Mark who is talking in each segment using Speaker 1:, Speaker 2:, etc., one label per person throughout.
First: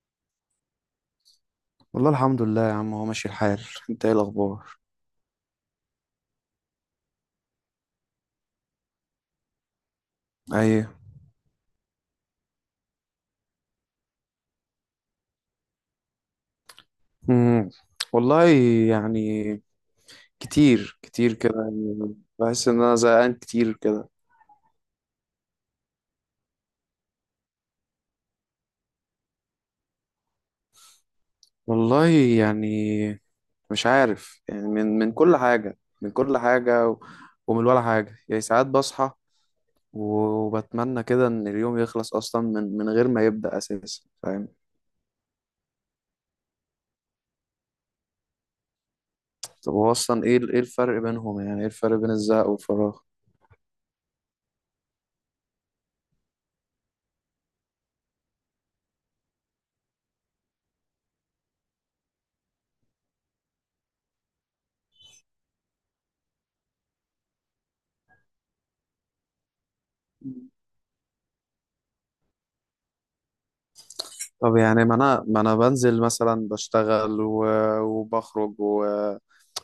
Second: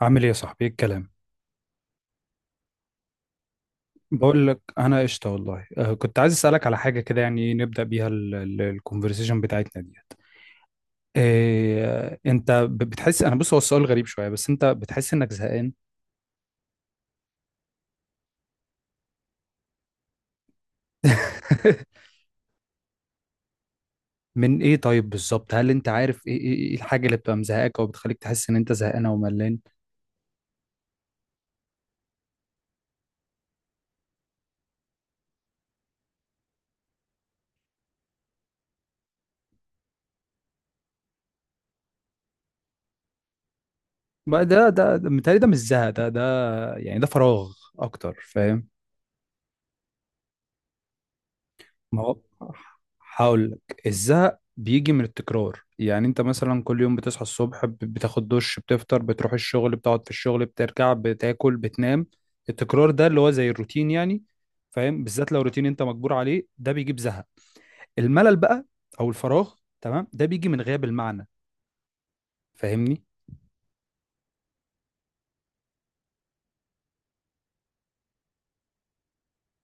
Speaker 1: عامل ايه يا صاحبي؟ ايه الكلام؟
Speaker 2: والله، الحمد لله يا عم، هو ماشي الحال. انت ايه
Speaker 1: بقول لك
Speaker 2: الاخبار؟
Speaker 1: انا قشطه والله. كنت عايز اسالك على حاجه كده، يعني نبدا بيها الكونفرسيشن بتاعتنا ديت.
Speaker 2: ايوه.
Speaker 1: إيه انت بتحس، انا بص، هو السؤال غريب شويه، بس انت بتحس انك زهقان؟
Speaker 2: امم والله، يعني كتير كتير كده، يعني بحس ان انا زهقان كتير كده.
Speaker 1: من ايه طيب بالظبط؟ هل انت عارف ايه ايه إيه الحاجه اللي بتبقى مزهقاك او بتخليك تحس ان انت زهقان او ملان؟
Speaker 2: والله يعني مش عارف، يعني من كل حاجه، ومن ولا حاجه. يعني ساعات بصحى وبتمنى كده ان اليوم يخلص اصلا من غير ما يبدا اساسا،
Speaker 1: بقى
Speaker 2: فاهم.
Speaker 1: ده ده متهيألي ده مش زهق ده. يعني ده فراغ اكتر، فاهم؟
Speaker 2: طب هو اصلا ايه ايه الفرق بينهم؟ يعني ايه الفرق
Speaker 1: ما
Speaker 2: بين
Speaker 1: هو
Speaker 2: الزهق والفراغ؟
Speaker 1: هقول لك، الزهق بيجي من التكرار. يعني انت مثلا كل يوم بتصحى الصبح، بتاخد دش، بتفطر، بتروح الشغل، بتقعد في الشغل، بترجع، بتاكل، بتنام. التكرار ده اللي هو زي الروتين يعني، فاهم؟ بالذات لو روتين انت مجبور عليه، ده بيجيب زهق. الملل بقى، او الفراغ، تمام، ده بيجي من غياب المعنى، فاهمني؟
Speaker 2: طب يعني ما انا بنزل مثلا بشتغل وبخرج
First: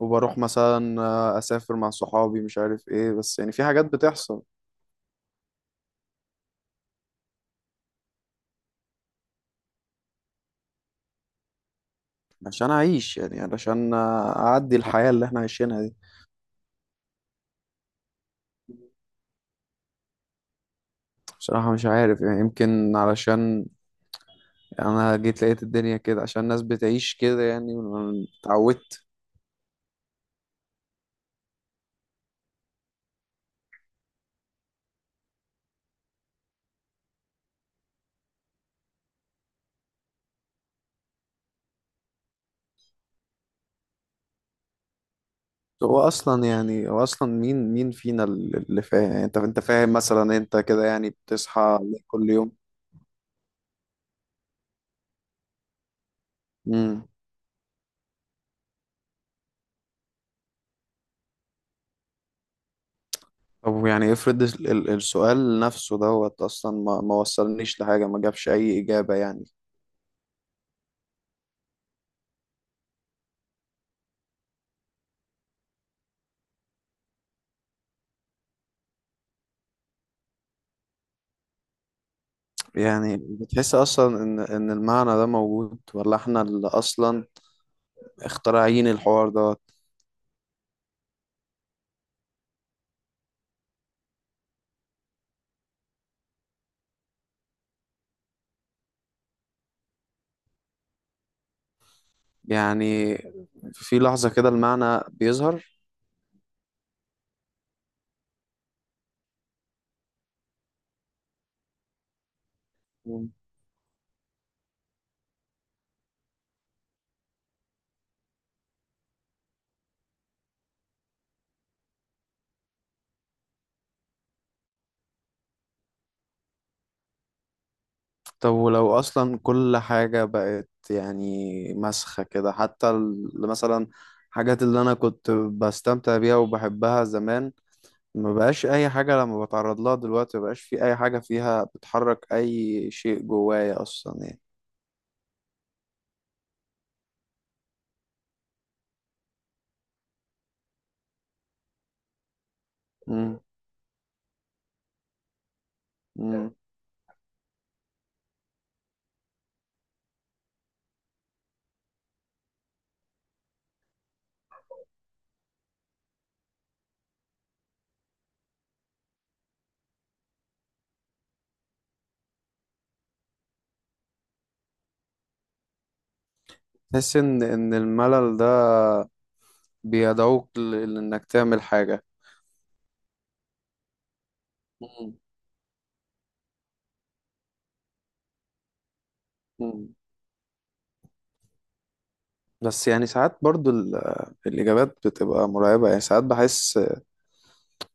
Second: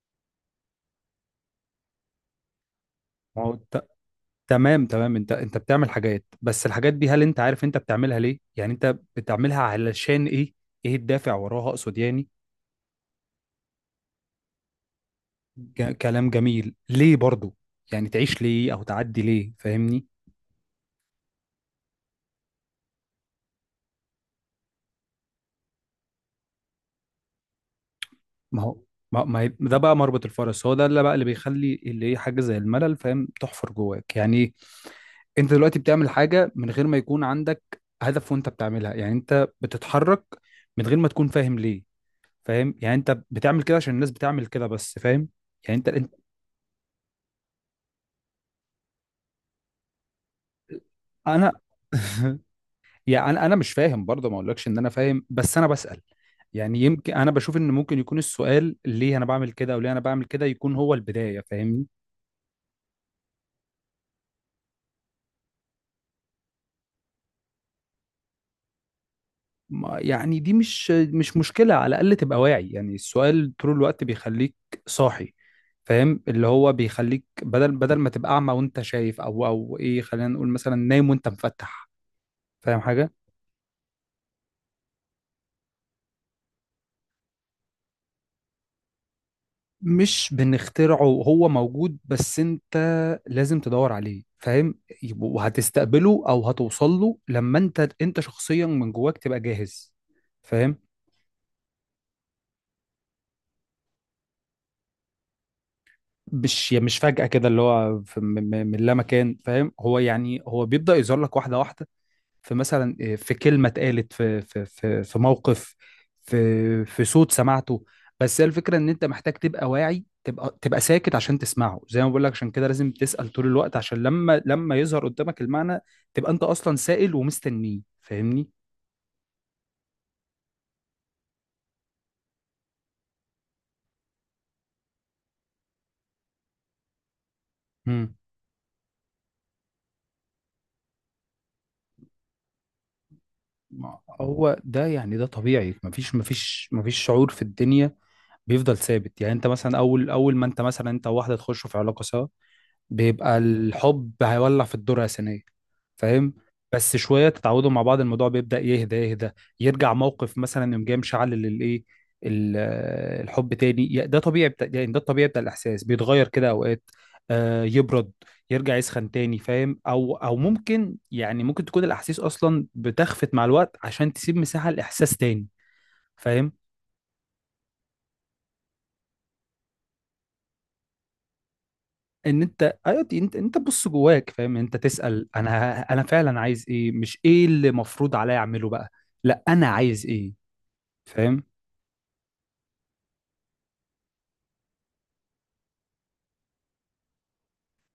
Speaker 2: وبروح مثلا، اسافر مع صحابي، مش عارف ايه، بس
Speaker 1: ما
Speaker 2: يعني
Speaker 1: هو
Speaker 2: في حاجات بتحصل.
Speaker 1: تمام تمام، انت بتعمل حاجات، بس الحاجات دي هل انت عارف انت بتعملها ليه؟ يعني انت بتعملها علشان ايه؟ ايه الدافع وراها اقصد يعني.
Speaker 2: عشان اعيش، يعني علشان اعدي الحياة اللي احنا عايشينها دي.
Speaker 1: كلام جميل، ليه برضو؟ يعني تعيش ليه او تعدي ليه، فاهمني؟
Speaker 2: بصراحة مش عارف، يعني يمكن علشان انا جيت لقيت الدنيا كده، عشان الناس بتعيش كده يعني،
Speaker 1: ما هو
Speaker 2: اتعودت.
Speaker 1: ما ما هي- ده بقى مربط الفرس، هو ده اللي بقى اللي بيخلي اللي هي حاجه زي الملل، فاهم، تحفر جواك يعني. انت دلوقتي بتعمل حاجه من غير ما يكون عندك هدف وانت بتعملها، يعني انت بتتحرك من غير ما تكون فاهم ليه. فاهم؟ يعني انت بتعمل كده عشان الناس بتعمل كده بس، فاهم؟ يعني انت
Speaker 2: هو
Speaker 1: انت
Speaker 2: اصلا يعني هو اصلا مين مين فينا اللي فاهم؟ يعني انت فاهم مثلا؟ انت كده يعني
Speaker 1: انا.
Speaker 2: بتصحى كل يوم؟
Speaker 1: يعني انا مش فاهم برضه، ما اقولكش ان انا فاهم، بس انا بسأل. يعني
Speaker 2: مم.
Speaker 1: يمكن انا بشوف ان ممكن يكون السؤال، ليه انا بعمل كده او ليه انا بعمل كده، يكون هو البداية، فاهمني؟
Speaker 2: طب يعني افرض السؤال نفسه دوت اصلا ما وصلنيش لحاجه، ما جابش اي اجابه يعني.
Speaker 1: يعني دي مش مشكلة، على الاقل تبقى واعي. يعني السؤال طول الوقت بيخليك صاحي، فاهم، اللي هو بيخليك بدل ما تبقى اعمى وانت شايف، او ايه، خلينا نقول مثلا نايم وانت مفتح، فاهم حاجة؟
Speaker 2: يعني بتحس اصلا ان المعنى ده موجود، ولا احنا اللي اصلا اخترعين الحوار دوت؟
Speaker 1: مش بنخترعه، هو موجود، بس انت لازم تدور عليه، فاهم؟ وهتستقبله او هتوصل له لما انت شخصيا من جواك تبقى جاهز، فاهم؟
Speaker 2: يعني في لحظه كده المعنى بيظهر؟
Speaker 1: مش يعني مش فجأة كده اللي هو في من لا مكان، فاهم. هو يعني هو بيبدأ يظهر لك واحدة واحدة. في مثلا،
Speaker 2: مم.
Speaker 1: في كلمة اتقالت في في موقف، في صوت سمعته. بس هي الفكرة ان انت محتاج تبقى واعي، تبقى ساكت عشان تسمعه. زي ما بقول لك، عشان كده لازم تسأل طول الوقت، عشان لما يظهر قدامك المعنى، تبقى انت اصلا سائل ومستنيه، فاهمني؟
Speaker 2: طب ولو اصلا كل حاجه بقت يعني مسخه كده، حتى مثلا حاجات اللي انا كنت بستمتع بيها وبحبها زمان،
Speaker 1: مم.
Speaker 2: ما بقاش اي حاجة لما بتعرض لها دلوقتي، ما بقاش في اي حاجة فيها بتحرك اي شيء جوايا
Speaker 1: ما
Speaker 2: اصلا يعني.
Speaker 1: هو ده يعني ده طبيعي، مفيش مفيش شعور في الدنيا بيفضل ثابت. يعني انت مثلا، اول ما انت مثلا انت وواحده تخشوا في علاقه سوا، بيبقى
Speaker 2: امم
Speaker 1: الحب هيولع في الذرة الثانية، فاهم.
Speaker 2: امم
Speaker 1: بس شوية تتعودوا مع بعض، الموضوع بيبدأ يهدى يهدى. يرجع موقف مثلا يوم جاي مشعل للإيه، ال- الحب تاني، ده طبيعي بتاع، يعني ده الطبيعي بتاع الإحساس بيتغير كده أوقات. آه، يبرد، يرجع يسخن تاني، فاهم؟ أو ممكن، يعني ممكن تكون الأحاسيس أصلا بتخفت مع الوقت عشان تسيب مساحة لإحساس تاني، فاهم؟
Speaker 2: تحس ان الملل ده بيدعوك لانك تعمل حاجة؟
Speaker 1: ان انت، ايوه، دي انت تبص جواك، فاهم، انت
Speaker 2: مم.
Speaker 1: تسأل انا فعلا عايز ايه، مش ايه اللي مفروض عليا اعمله بقى. لا، انا
Speaker 2: مم.
Speaker 1: عايز ايه، فاهم؟
Speaker 2: بس يعني ساعات برضو الإجابات بتبقى مرعبة، يعني ساعات بحس،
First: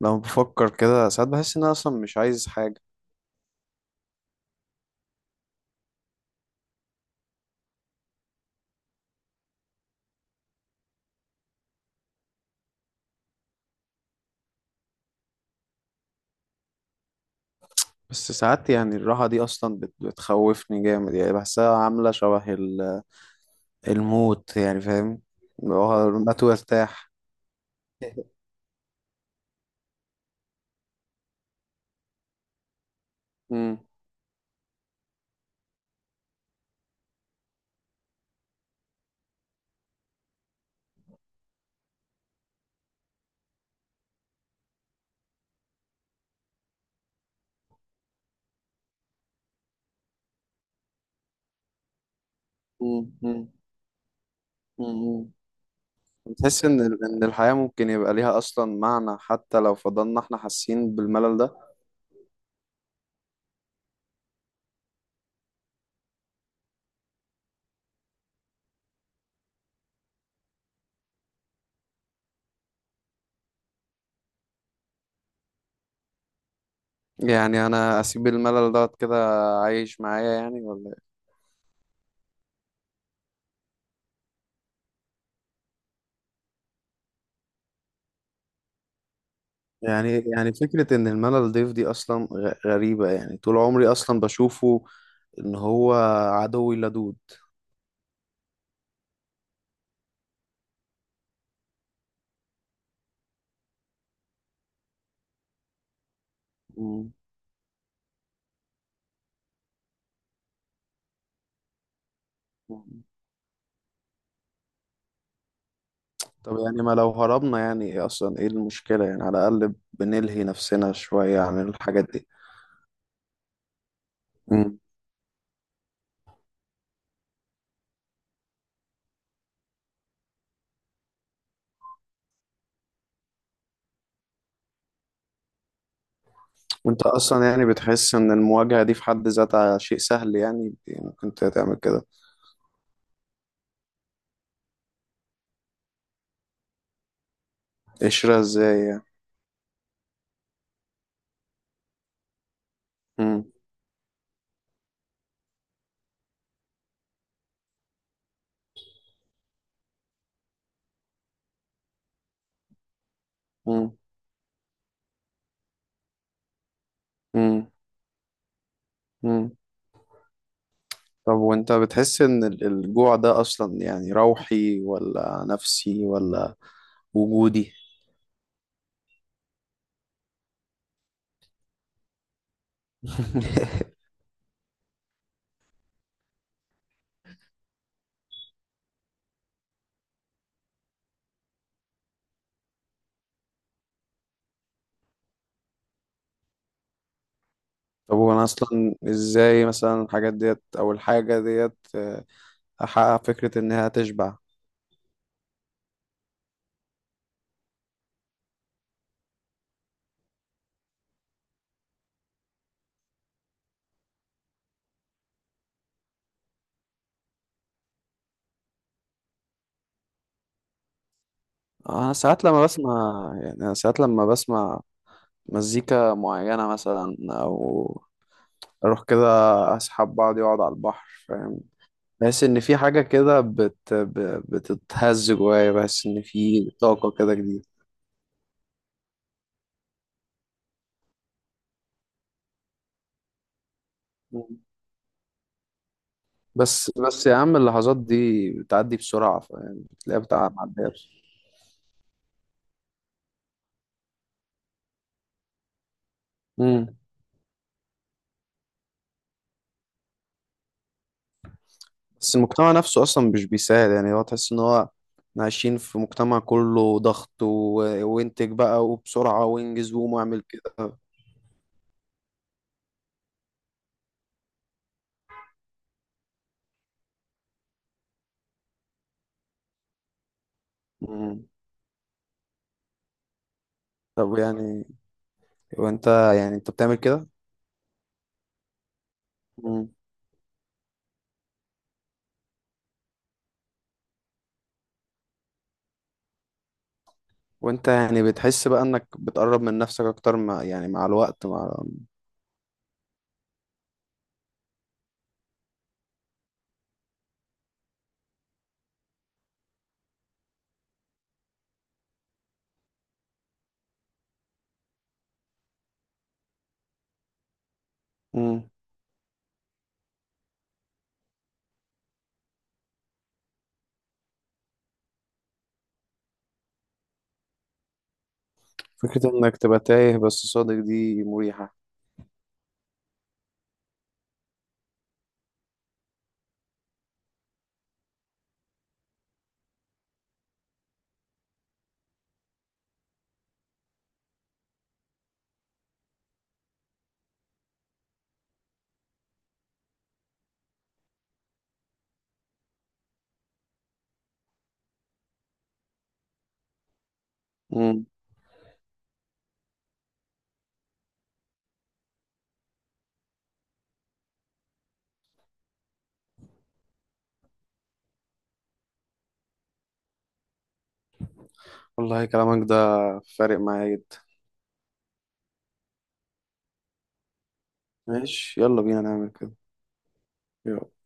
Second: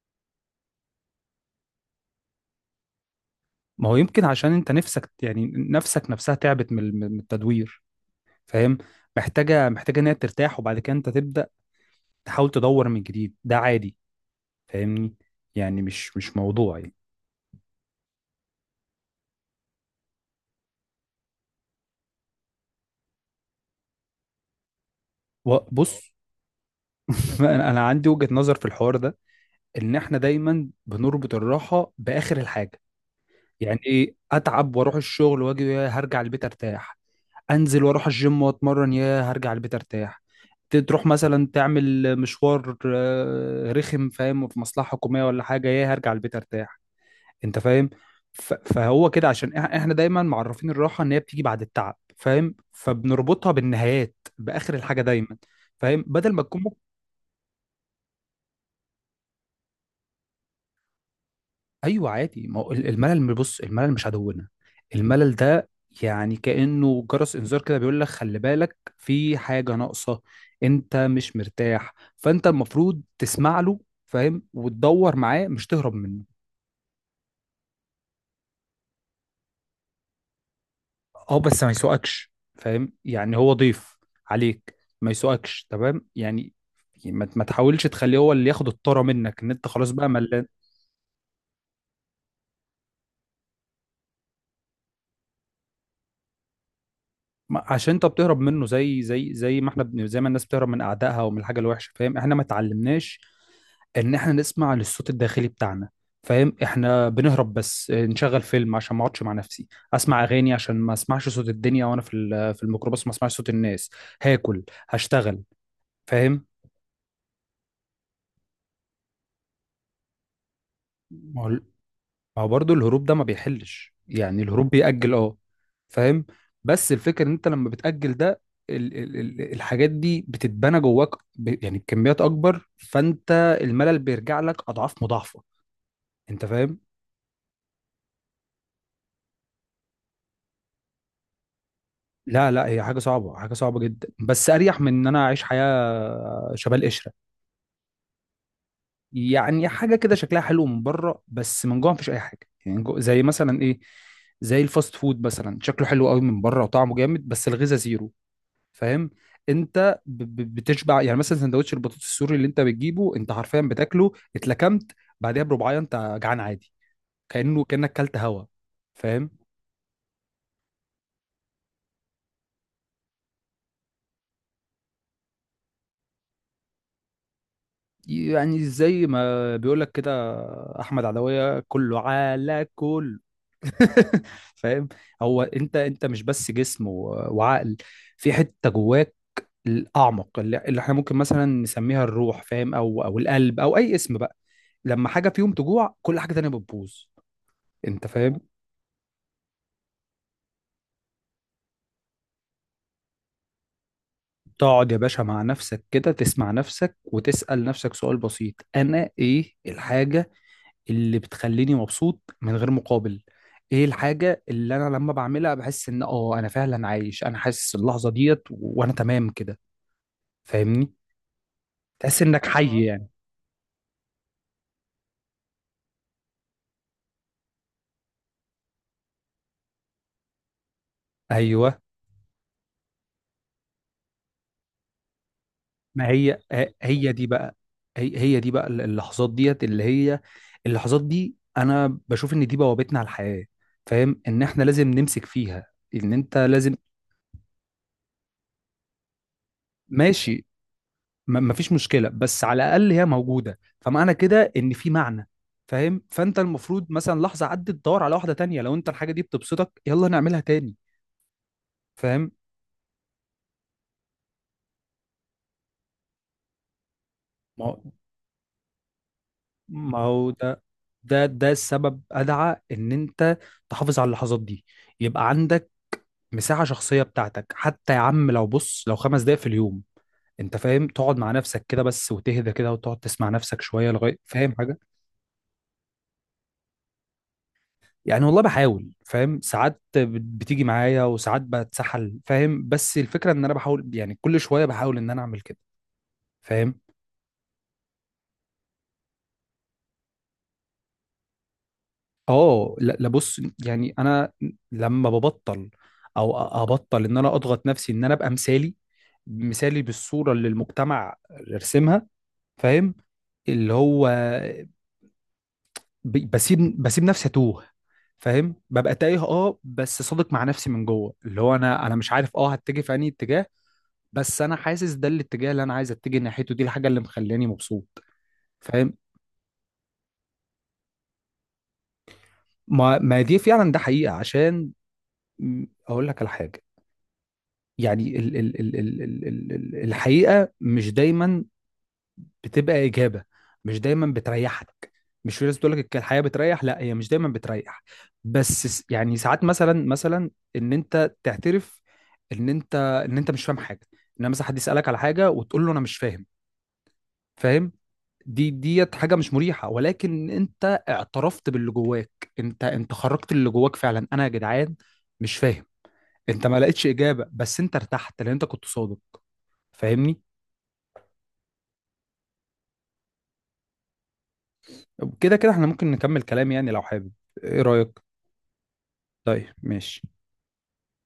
Speaker 2: لما بفكر كده ساعات بحس إن أنا أصلا مش عايز حاجة.
Speaker 1: ما هو يمكن عشان انت نفسك، يعني نفسك نفسها تعبت من من التدوير، فاهم. محتاجه ان هي ترتاح، وبعد كده انت تبدأ تحاول تدور من جديد، ده عادي، فاهمني. يعني مش موضوع يعني.
Speaker 2: بس ساعات يعني الراحة دي أصلا بتخوفني جامد، يعني بحسها عاملة شبه الموت يعني، فاهم، اللي هو
Speaker 1: بص.
Speaker 2: قوم هات وارتاح.
Speaker 1: انا، عندي وجهة نظر في الحوار ده، ان احنا دايما بنربط الراحه باخر الحاجه. يعني ايه؟ اتعب واروح الشغل واجي، يا هرجع البيت ارتاح. انزل واروح الجيم واتمرن، يا هرجع البيت ارتاح. تروح مثلا تعمل مشوار رخم، فاهم، في مصلحة حكومية ولا حاجة، يا هرجع البيت ارتاح، انت فاهم؟ فهو كده عشان احنا دايما معرفين الراحة ان هي بتيجي بعد التعب، فاهم،
Speaker 2: مم. مم.
Speaker 1: فبنربطها بالنهايات، باخر الحاجة
Speaker 2: مم.
Speaker 1: دايما، فاهم، بدل ما تكون.
Speaker 2: بتحس إن الحياة ممكن يبقى ليها أصلا معنى، حتى لو فضلنا إحنا حاسين بالملل ده؟
Speaker 1: ايوه عادي. ما هو الملل، بص، الملل مش عدونا. الملل ده يعني كأنه جرس انذار كده، بيقول لك خلي بالك، في حاجة ناقصة، انت مش مرتاح، فانت المفروض تسمع له، فاهم، وتدور معاه، مش تهرب منه.
Speaker 2: يعني أنا أسيب الملل ده كده عايش معايا يعني، ولا
Speaker 1: اه، بس ما يسوقكش، فاهم، يعني هو ضيف عليك، ما يسوقكش، تمام يعني. ما تحاولش تخليه هو اللي ياخد الطاره منك، ان انت
Speaker 2: إيه؟
Speaker 1: خلاص بقى
Speaker 2: يعني
Speaker 1: ملان.
Speaker 2: يعني فكرة إن الملل ضيف دي أصلا غريبة، يعني طول عمري أصلا بشوفه إن هو عدوي اللدود.
Speaker 1: عشان انت بتهرب منه زي زي ما احنا زي ما الناس بتهرب من اعدائها ومن الحاجه الوحشه، فاهم، احنا ما اتعلمناش ان احنا نسمع للصوت الداخلي بتاعنا، فاهم. احنا
Speaker 2: مم.
Speaker 1: بنهرب، بس نشغل فيلم عشان ما اقعدش مع نفسي، اسمع اغاني عشان ما اسمعش صوت الدنيا وانا في
Speaker 2: مم.
Speaker 1: الميكروباص، ما اسمعش صوت الناس، هاكل، هشتغل، فاهم.
Speaker 2: طب يعني ما لو هربنا، يعني إيه أصلا إيه المشكلة؟ يعني على الأقل بنلهي نفسنا شوية
Speaker 1: ما هو
Speaker 2: عن الحاجات
Speaker 1: برضه الهروب ده ما بيحلش، يعني
Speaker 2: دي.
Speaker 1: الهروب بيأجل، اه، فاهم. بس الفكرة ان انت لما بتأجل ده، ال الحاجات دي بتتبنى جواك يعني بكميات اكبر، فانت الملل بيرجع لك اضعاف مضاعفة، انت فاهم.
Speaker 2: وانت اصلا يعني بتحس ان المواجهة دي في حد ذاتها شيء سهل يعني؟ ممكن تعمل كده؟
Speaker 1: لا، لا، هي حاجة صعبة، حاجة صعبة جدا، بس أريح من إن أنا أعيش حياة شبه القشرة.
Speaker 2: قشرة ازاي يعني؟
Speaker 1: يعني حاجة كده شكلها حلو من بره بس من جوه مفيش أي حاجة. يعني جو زي
Speaker 2: مم.
Speaker 1: مثلا إيه، زي الفاست فود مثلا، شكله حلو قوي من بره وطعمه جامد، بس الغذاء زيرو، فاهم؟ أنت ب بتشبع، يعني مثلا سندوتش البطاطس السوري اللي أنت بتجيبه، أنت حرفيا
Speaker 2: مم.
Speaker 1: بتاكله اتلكمت، بعدها بربعاية أنت جعان عادي،
Speaker 2: مم.
Speaker 1: كأنك كلت هوا، فاهم.
Speaker 2: مم. طب وانت بتحس ان الجوع ده اصلا يعني روحي، ولا نفسي، ولا وجودي؟
Speaker 1: يعني زي ما بيقول لك كده، احمد عدويه، كله على كل. فاهم. هو انت مش بس جسم وعقل، في حته جواك الاعمق اللي احنا ممكن مثلا نسميها الروح، فاهم، او القلب، او اي اسم بقى. لما حاجه فيهم تجوع، كل حاجه تانية بتبوظ، انت
Speaker 2: طب
Speaker 1: فاهم.
Speaker 2: وانا اصلا ازاي مثلا الحاجات ديت، او الحاجة ديت احقق فكرة انها تشبع؟
Speaker 1: تقعد يا باشا مع نفسك كده، تسمع نفسك وتسأل نفسك سؤال بسيط، انا ايه الحاجه اللي بتخليني مبسوط من غير مقابل؟ ايه الحاجة اللي انا لما بعملها بحس ان، اه، انا فعلا عايش، انا حاسس اللحظة ديت، وانا تمام كده، فاهمني؟
Speaker 2: انا
Speaker 1: تحس
Speaker 2: ساعات
Speaker 1: انك
Speaker 2: لما
Speaker 1: حي، اه، يعني.
Speaker 2: بسمع يعني انا ساعات لما بسمع مزيكا معينة مثلا، او اروح كده اسحب بعضي واقعد على البحر، فاهم؟
Speaker 1: ايوه،
Speaker 2: بحس ان في حاجه كده بتتهز جوايا، بحس
Speaker 1: ما
Speaker 2: ان
Speaker 1: هي
Speaker 2: في طاقه
Speaker 1: هي دي
Speaker 2: كده
Speaker 1: بقى،
Speaker 2: جديده.
Speaker 1: هي دي بقى، اللحظات ديت اللي هي، اللحظات دي انا بشوف ان دي بوابتنا على الحياة، فاهم، ان
Speaker 2: مم.
Speaker 1: احنا لازم نمسك فيها، ان انت لازم.
Speaker 2: بس بس يا عم، اللحظات دي بتعدي بسرعة، يعني بتلاقيها
Speaker 1: ماشي،
Speaker 2: بتاع معدية.
Speaker 1: ما فيش مشكله، بس على الاقل هي موجوده، فمعنى كده ان في معنى، فاهم؟ فانت المفروض
Speaker 2: امم.
Speaker 1: مثلا، لحظه عدت تدور على واحده تانية، لو انت الحاجه دي بتبسطك يلا نعملها تاني، فاهم.
Speaker 2: بس المجتمع نفسه أصلا مش بيساعد، يعني هو تحس إن هو، إحنا عايشين في مجتمع كله ضغط
Speaker 1: ما هو
Speaker 2: وانتج بقى وبسرعة وانجز وقوم واعمل
Speaker 1: ده
Speaker 2: كده.
Speaker 1: ده السبب ادعى ان انت تحافظ على اللحظات دي، يبقى عندك مساحه شخصيه بتاعتك، حتى يا عم لو، بص، لو 5 دقايق في اليوم، انت فاهم، تقعد مع
Speaker 2: امم.
Speaker 1: نفسك كده بس، وتهدى كده، وتقعد تسمع نفسك شويه لغايه،
Speaker 2: طب
Speaker 1: فاهم.
Speaker 2: يعني، وانت، يعني انت بتعمل كده؟
Speaker 1: يعني والله بحاول، فاهم، ساعات بتيجي معايا وساعات بتسحل، فاهم، بس الفكرة ان انا بحاول، يعني كل شوية بحاول ان انا اعمل كده، فاهم.
Speaker 2: وانت يعني بتحس بقى انك بتقرب من نفسك اكتر، مع يعني مع الوقت، مع؟
Speaker 1: اه، لا، لا، بص، يعني انا لما ببطل، او ابطل ان انا اضغط نفسي ان انا ابقى مثالي، مثالي بالصورة اللي المجتمع رسمها، فاهم، اللي هو بسيب، نفسي اتوه، فاهم،
Speaker 2: مم.
Speaker 1: ببقى تايه، اه، بس صادق مع نفسي من جوه، اللي هو انا، مش عارف، اه، هتجه في انهي اتجاه، بس انا حاسس ده الاتجاه اللي انا عايز اتجه ناحيته، دي الحاجه اللي مخلاني مبسوط، فاهم.
Speaker 2: فكرة انك تبقى تايه بس صادق دي مريحة.
Speaker 1: ما دي فعلا ده حقيقه، عشان، اقول لك على حاجه، يعني ال الحقيقه مش دايما بتبقى اجابه، مش دايما بتريحك. مش في ناس بتقول لك الحياه بتريح، لا، هي مش دايما بتريح، بس يعني ساعات مثلا، ان انت تعترف ان انت، ان انت مش فاهم حاجه، ان مثلا حد يسالك على حاجه وتقول له انا مش فاهم، فاهم؟
Speaker 2: مم.
Speaker 1: دي ديت حاجه مش مريحه، ولكن انت اعترفت باللي جواك، انت خرجت اللي جواك فعلا، انا يا جدعان مش فاهم. انت ما لقيتش اجابه، بس انت ارتحت لان انت كنت صادق، فاهمني؟
Speaker 2: والله كلامك ده فارق معايا جدا.
Speaker 1: كده كده احنا ممكن نكمل كلام يعني، لو حابب، ايه رايك؟
Speaker 2: ماشي، يلا بينا نعمل كده.
Speaker 1: طيب، ماشي.
Speaker 2: يلا.